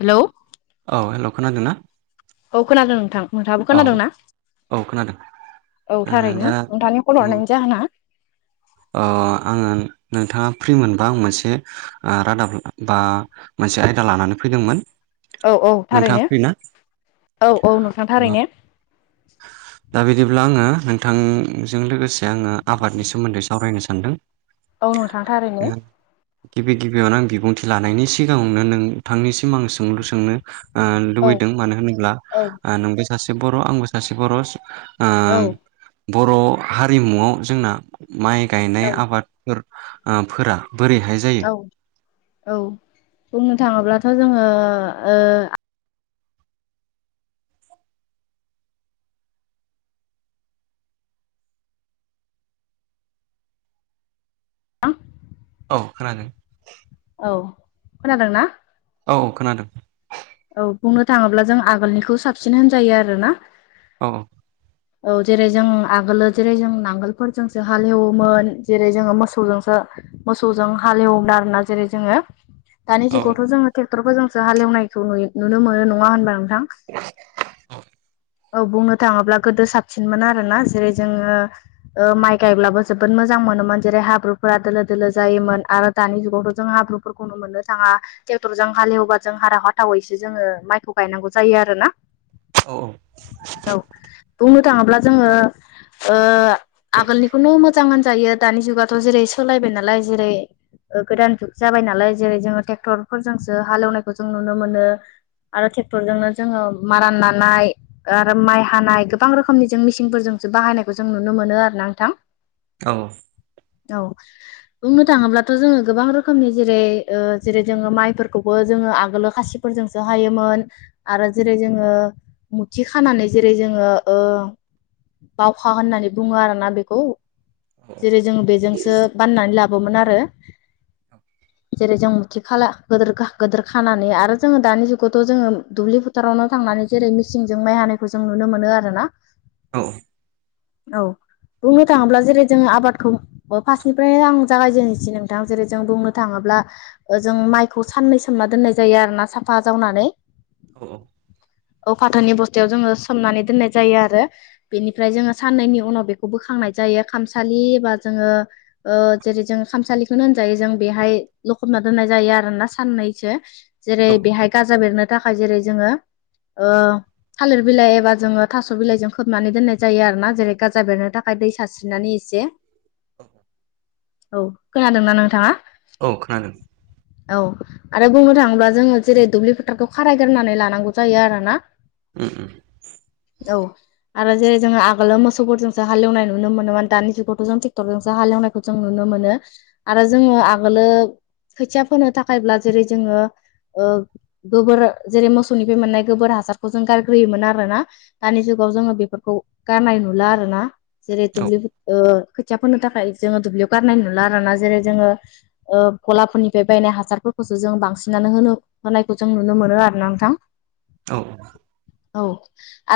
Hello. औ hello खोनादों ना? औ खोनादों नोंथां नोंथाङाबो खोनादों ना? औ खोनादों। औ ओ दा थारैनो नोंथांनि फन हरनायनि जाहोना। आङो नोंथांङा फ्रि मोनबा आं मोनसे रादाब बा मोनसे आयदा लानानै फैदोंमोन। औ औ नोंथाङा थारैनो फ्रि ना औ औ नोंथां थारै नो। दा बिदिब्ला आंङो नोंथांजों लोगोसे आंङो आबादनि सोमोन्दै सावरायनो सानदों। औ नोंथां थारैनो। गिबि गिबियावनो आं बिबुंथि लानायनि सिगाङावनो नोंथांनिसिम आं सोंलु सोंनो औ लुबैदों मानो होनोब्ला औ नोंबो सासे बर' आंबो सासे बर' औ बर' हारिमुआव जोंना माइ गायनाय आबाद फोर बोरैहाय जायो। औ औ बुंनो थाङोब्लाथ' जोंङो [unintelligible] औ खोनादों औ खोनादोंना? औ खोनादों औ बुंनो थांङोब्ला जों आगोलनिखौ साबसिन होनजायो आरो ना औ औ जेरै जों आगोलो जेरै जों नांगोलफोरजोंसो हालेवोमोन जेरै जोंङो मोसौजोंसो मोसौजों हालेवना आरोना जेरै जोङो दानि औ जुगावथ' जोङोट्रेक्टरफोरजोंसो हालेवनायखौ नुयो नुनो मोनो नङा होनबा [unintelligible] औ बुंनो थाङोब्ला गोदो साबसिनमोन आरो ना जेरै जोङो माइ गायब्लाबो जोबोद मोजां मोनोमोन जेरै हाब्रुफोरा दोलो दोलो जायोमोन आरो दानि जुगावथ' जों हाब्रुफोरखौ ननो मोननो थाङा ट्रेक्टरजों हालेवबा जों हारा हा थावैसो जोङो माइखौ गायनांगौ जायो आरो ना [unintelligible] औ बुंनो थाङोब्ला जोङो आगोलनिखौनो मोजां होनजायो दानि जुगाथ' जेरै सोलायबाय नालाय जेरै गोदान जुग जाबाय नालाय जेरै जोङो ट्रेक्टरफोरजोंसो हालेवनायखौ जों नुनो मोनो आरो ट्रेक्टरजोंनो जोङो मारा नानाय आरो माइ हानाय गोबां रोखोमनि जों मेचिनफोरजोंसो बाहायनायखौ जों नुनो मोनो आरो ना नोंथां औ औ बुंनो थाङोब्लाथ' जोङो गोबां रोखोमनि जेरै जेरै जोङो माइफोरखौबो जोङो आगोल खासिफोरजोंसो हायोमोन आरो जेरै जोङो मुथि खानानै जेरै जोङो ओ बावखा होननानै बुङो आरोना बेखौ जेरै जों बेजोंसो बाननानै लाबोयोमोन आरो जेरै जों मुथि खाला गोदोर खानानै आर आरो जोङो दानि जुगावथ' जोङो दुब्लि फोथारावनो थांनानै जेरै मिसिनजों माइ हानायखौ जों नुनो मोनो आरोना औ औ बुंनो थाङोब्ला जेरै जोङो आबादखौ अ फार्स्टनिफ्रायनो आं जागायजेननोसै नोंथां जेरै जों बुंनो थाङोब्ला जों माइखौ साननै सोमना दोननाय जायो आरोना साफा जावनानै [unintelligible] औ फाथोनि बस्थायाव जोङो सोमनानै दोननाय जायो आरो बेनिफ्राय जोङो साननैनि उनाव बेखौ बोखांनाय जायो खामसालि बा जोङो जेरै जों खामसालिखौनो होनजायो जों बेहाय लखबना दोननाय जायो आरोना साननैसो जेरै औ बेहाय गाजा बेरनो थाखाय जेरै जोङो ओ थालिर बिलाइ एबा जोङो थास' बिलाइजों खोबनानै दोननाय जायो आरो ना जेरै गाजा बेरनो थाखाय ओमफ्राय दै सानस्रिनानै एसे औ खोनादोंना नोंथाङा औ खोनादों औ आरो बुंनो थाङोब्ला जोङो जेरै दुब्लि फोथारखौ खारायग्रोनानै लानांगौ जायो आरो ना ओम ओम औ आरो जेरै जोङो आगोलो मोसौफोरजोंसो हालेवनाय नुनो मोनोमोन दानि जुगावथ' जों ट्रेक्टरजोंसो हालेवनाय खौ जों नुनो मोनो आरो जोङो आगोलो खोथिया फोनो थाखायब्ला जेरै जोङो गोबोर जेरै मोसौनिफ्राय मोननाय गोबोर हासारखौ जों गारग्रोयोमोन आरोना दानि जुगाव जोङो बेफोरखौ गारनाय नुला आरो ना जेरै औ दुब्लि ओ खोथिया फोनो थाखाय जोङो दुब्लियाव गारनाय नुला आरो ना जेरै जोङो ओ ग'लाफोरनिफाय बायनाय हासारफोरखौसो जों बांसिनानो होनो होनायखौ जों नुनो मोनो आरोना नोंथां औ औ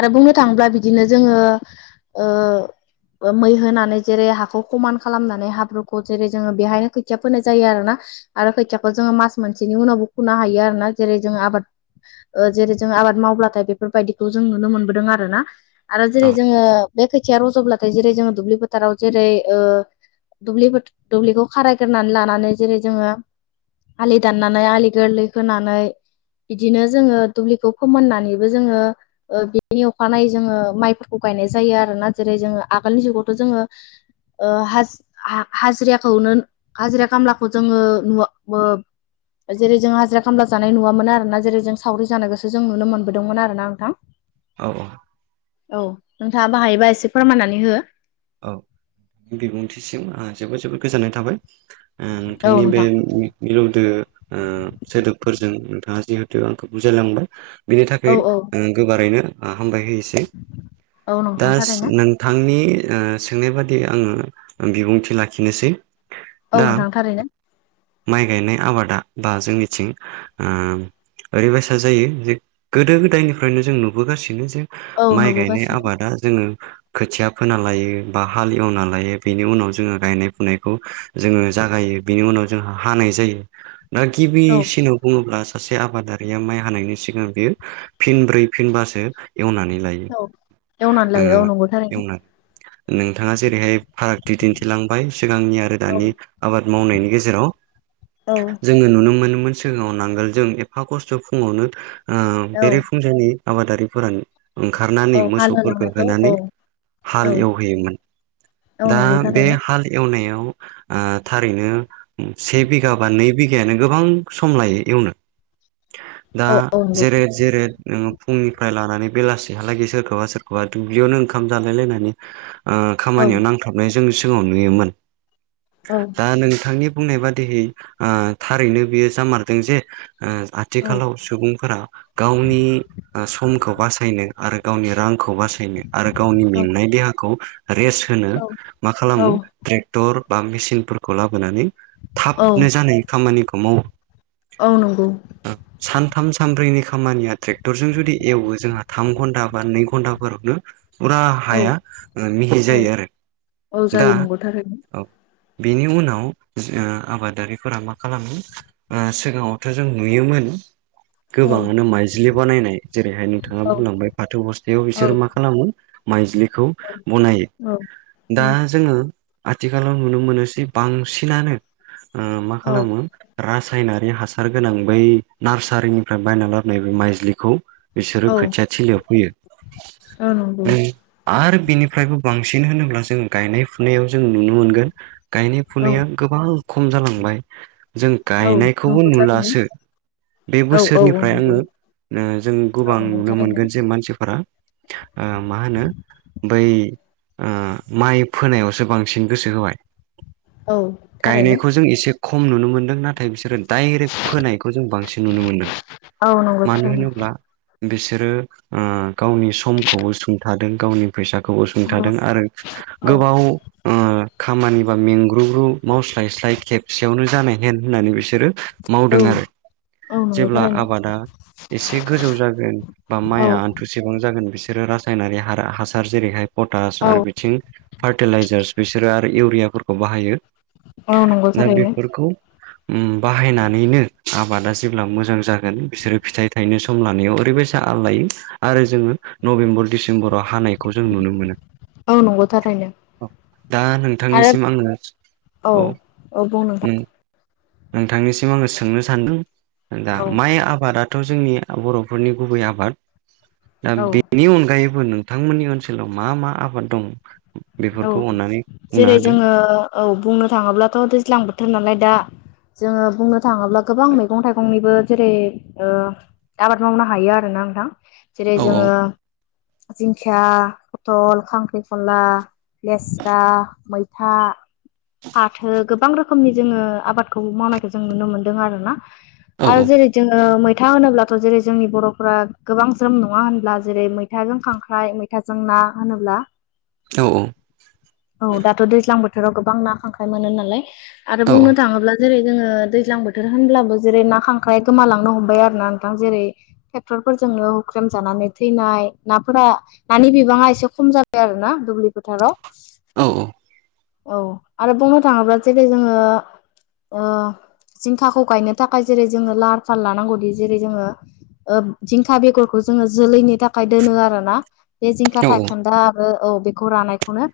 आरो बुंनो थाङोब्ला बिदिनो जोङो ओ मै होनानै जेरै हाखौ खमान खालामनानै हाब्रुखौ जेरै जोङो बेहायनो खोथिया फोनाय जायो आरोना आरो खोथियाखौ जोङो मास मोनसेनि उनावबो फुनो हायो आरोना जेरै जों आबाद ओ जेरै जों आबाद मावब्लाथाय बेफोरबायदिखौ जों नुनो मोनबोदों आरोना आरो औ जेरै जोङो बे खोथिया रज'ब्लाथाय जेरै जोङो दुब्लि फोथाराव जेरै ओ दुब्लि फो दुब्लिखौ खारायग्रोनानै लानानै जेरै जोङो आलि दाननानै आलि गोरलै खोनानै बिदिनो जोङो दुब्लिखौ फोमोननानैबो जोङो ओ बिनि अखानायै जोङो माइफोरखौ गायनाय जायो आरोना जेरै जोङो आगोलनि जुगावथ' जोङो ओ हा- हा हाजिराखौनो हाजिरा खामलाखौ जोङो नुवा बो जेरै जों हाजिरा खामला जानाय नुवामोन आरोना जेरै जों सावरि जानायखौसो जों नुनो मोनबोदोंमोन आरोना नोंथां औ औ औ नोंथाङाबा हायोबा एसे फोरमायनानै हो औ नोंथांनि बिबुंथिसिम आंहा जोबोद जोबोद गोजोननाय थाबाय ओ औ नोंथांनि बे नोंथां बि मिलौदो ओ सोदोबफोरजों नोंथाङा जिहेथु आंखौ बुजायलांबाय बिनि औ थाखाय औ ओ गोबारैनो हामबाय होयोसै औ नोंथां दास थारैनो नों थांनि ओ सोंनाय बादि आङो बिबुंथि लाखिनोसै औ दा नोंथां थारैनो माइ गायनाय आबादा बा जोंनिथिं ओ ओरैबायसा जायो जे गोदो-गोदायनिफ्रायनो जों नुबोगासिनो जे औ माइ गायनाय नुबोगासिनो आबादा जोङो खोथिया खोना लायो बा हाल एवना लायो बेनि उनाव जोङो गायनाय फुनायखौ जोङो जागायो बिनि उनाव जोंहा हानाय जायो दा औ गिबिसिनाव बुङोब्ला सासे आबादारिया माइ हानायनि सिगां बियो फिनब्रै फिनबासो एवनानै लायो। औ एवनानै ओ लायो औ नंगौ थारैनो। एवनानै नोंथाङा जेरैहाय फारागथि दिनथिलांबाय सिगांनि आरो औ दानि आबाद मावनायनि गेजेराव औ जोङो नुनो मोनोमोन सिगाङाव नांगोल जों एफा खस्थ' फुङावनो ओ औ बेरेफुंजानि आबादारिफोरानो औ ओंखारनानै मोसौफोरखो हालहोलांनायखौ औ होनानै औ हाल एवहैयोमोन औ दा नंगौ बे थारैनो हाल एवनायाव ओ थारैनो से बिगा बा नै बिघायानो गोबां सम लायो एवनो दा औ औ नंगौ जेरेद जेरेद नोङो फुंनिफ्राय लानानै बेलासिहालागै सोरखौबा सोरखौबा दुब्लियावनो ओंखाम जालायलायनानै ओ औ खामानियाव नांथाबनाय जों सिगाङाव नुयोमोन, औ दा नोंथांनि बुंनाय बादिहै ओ थारैनो बियो जामारदों जे ओ औ आथिखालाव सुबुंफोरा गावनि ओ समखौ बासायनो आरो गावनि रांखौ बासायनो आरो गावनि औ मेंनाय देहाखौ रेस्ट होनो औ मा औ खालामो ट्रेक्टर बा मेसिनफोरखौ लाबोनानै औ थाबनो जानाय खामानिखौ मावो। औ नंगौ। सानथाम सानब्रैनि खामानिया ट्रेक्टरजों जुदि एवो जोंहा थाम घन्टा बा नै घन्टाफोरावनो फुरा औ हाया मिहि औ जायो आरो औ दा जायो नंगौ थारैनो औ बिनि उनाव ओ आबादारिफोरा मा खालामो ओ सिगाङावथ' जों नुयोमोन औ गोबाङानो माइज्लि बानायनाय जेरैहाय नोंथाङा औ बुंलांबाय फाथो बस्थायाव औ बिसोरो मा खालामो माइज्लिखौ औ बनायो दा जोङो आथिखालाव नुनो मोनोसै बांसिनानो ओ मा खालामो रासायनारि हासार गोनां बै नार्सारिनिफ्राय बायना लाबोनाय बे माइज्लिखौ बिसोरो खोथिया थिलियाव फोयो ओ नंगौ आरो बिनिफ्रायबो बांसिन होनोब्ला जों गायनाय फुनायाव जों नुनो मोनगोन गायनाय औ फुनाया गोबां खम जालांबाय जों औ गायनायखौबो नंगौ थारैनो नुलासो बे औ औ बोसोरनिफ्राय आङो नंगौ ओ जों औ गोबां नंगौ नुनो थारैनो मोनगोन जे मानसिफोरा ओ मा होनो बै ओ माइ फोनायावसो बांसिन गोसो होबाय औ थारैनो गायनायखौ जों इसे खम नुनो मोनदों ना थाय बिसोरो डाइरेक्ट फोनायखौ जों बांसिन नुनो मोनदों औ नंगौ मानो थारैनो होनोब्ला बिसोरो ओ गावनि समखौबो सुंथादों गावनि फैसा खौबो औ सुंथादों आरो औ गोबाव अ खामानिबा मेंग्रुग्रु मावस्लायस्लाय खेबसेयावनो जानाय हेन होननानै बिस सोरो औ मावदों आरो औ नंगौ जेब्ला थारैनो आबादा इसे गोजौ जागोन बा औ माइआ थुसेबां जागोन बिसोरो रासायनारि ह हासार जेरैहाय पटास औ आरो बिथिं फार्टिलाइजार्स बिसोरो आरो इउरियाफोरखौ बाहायो औ नंगौ दा थारैनो बेफोरखौ उम बाहायनानैनो आबादा जेब्ला मोजां जागोन बिसोरो फिथाइ थाइनो सम लानायाव ओरैबाय आल लायो आरो जोङो नबेम्बर डिसेम्बराव हानाय खौ जों नुनो मोनो औ नंगौ थारैनो दा आरो नोंथांनिसिम आङो औ औ बुं नोंथां नोंथांनिसिम आङो सोंनो सान्दों दा औ माइ आबादा थ' जोंनि बर'फोरनि गुबै आबाद दा औ बेनि अनगायैबो नोंथांमोननि ओन ओनसोलाव मा मा आबाद दं औ बेफोरखौ अननानै बुंना जेरै होदो जोङो औ बुंनो थाङोब्लाथ' दैज्लां बोथोर नालाय दा जोङो बुंनो थाङोब्ला गोबां मैगं थाइगंनिबो जेरै आबाद मावनो हायो आरो ना नोंथां जेरै औ जोङो जिंखि फथल खांख्रिखला लेस्रा मैथा फाथो गोबां रो रोखोमनि जोङो आबादखौ मावनायखौ जों नुनो मोनदों आरोना औ आरो जेरै जोङो मै था होनोब्लाथ' जेरै जोंनि बर'फोरा गोबां ज्रोम नङा होनब्ला जेरै मैथाजों खांख्राइ मै थाजों ना होनोब्ला औ औ औ दाथ' दैज्लां बोथोराव गोबां ना खांख्राय मोनो नालाय आरो औ बुंनो थाङोब्ला जेरै जोङो दैज्लां बोथोर होनब्लाबो जेरै ना खांख्राइ गोमालांनो हमबाय आरो ना नोंथां जेरै ट्रेक्टरफोरजोंनो हुख्रेम जानानै थैनाय नाफोरा नानि बिबाङा एसे खम जाबाय आरो ना दुब्लि फोथाराव औ औ औ आरो बुंनो थाङोब्ला जेरै जोङो ओ जिंखाखौ गायनो थाखाय जेरै जोङो लाहार फाहार लानांगौदि जेरै जोङो ओ जिंखा बेगरखौ जोङो जोलैनि थाखाय दोनो आरो ना बे जिंखा औ थाइ खोनदा आरो औ बेखौ रानायखौनो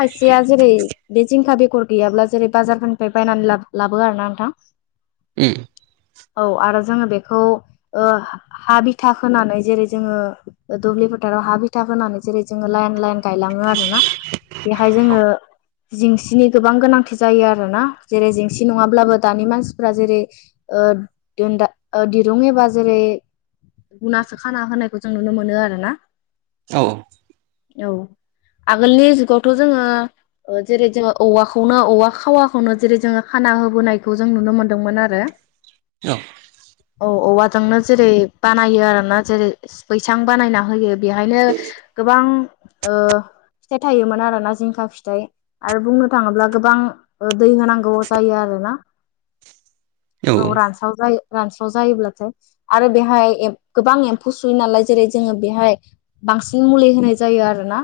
खायसेया जेरै बे जिंखा बेगर गैयाब्ला जेरै बाजारफोरनिफ्राय बायनानै ला लाबो आरो ना नोंथां उम औ आरो जोङो बेखौ ओ हा बिथा होनानै जेरै जोङो दुब्लि फोथाराव हा बिथाब होनानै जेरै जोङो लाइन लाइन गायलाङो आरो ना बेहाय जोङो जेंसिनि गोबां गोनांथि जायो आरो ना जेरै जेंसि नङाब्लाबो दानि मानसिफ्रा जेरै देनदा दिरुुं एबा जेरै गुना खाना होनायखौ जों नुनो मोनो आरो ना औ औ आगोलनि जुगावथ' जोङो जेरै जोङो औवाखौनो औवा खावाखौनो जेरै जोङो खाना होबोनायखौ जों नुनो मोनदोंमोन आरो औ औ औवाजोंनो जेरै बानायो आरो ना जेरै बैसां बानायना होयो बेहायनो गोबां फिथाइ थायोमोन आरो ना जिंखा फिथाइ आरो बुंनो थाङोब्ला गोबां दै होनांगौ जायो आरोना औ रानस्राव जायो रानस्राव जायोब्लाथाय आरो बेहाय गोबां एम्फौ सुयो नालाय जेरै जोङो बेहाय बांसिन मुलि होनाय जायो आरोना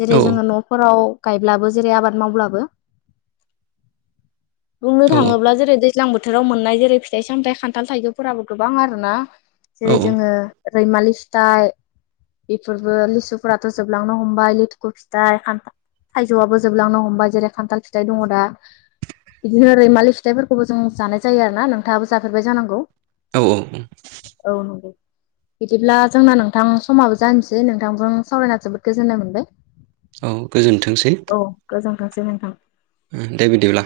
जेरै जोङो न'फोराव गायब्लाबो जेरै आबाद मावब्लाबो बुंनो थाङोब्ला जेरै दै दैज्लां बोथोराव मोननाय जेरै फिथाइ सामथाइ खान्थाल थाइजौफोराबो गोबां आरो ना औ जेरै जोङो रैमालि फिथाइ बेफोरबो लिसुफोराथ' जोब लांनो हमबाय लेथुखु फिथाइ खान्था थाइजौआबो जोबलांनो हमबाय जेरै खान्थाल फिथाइ दङ दा बिदिनो रैमालि फिथाइफोरखौबो जों जानाय जायो आरो ना नोंथाङाबो जाफेरबाय जानांगौ। औ औ औ उम औ नंगौ बिदिब्ला जोंना नोंथां समाबो जानोसै नोंथांजों सावरायना जोबोद गोजोननाय मोनबाय औ गोजोनथोंसै औ गोजोनथों सै नोंथां। दे बिदिब्ला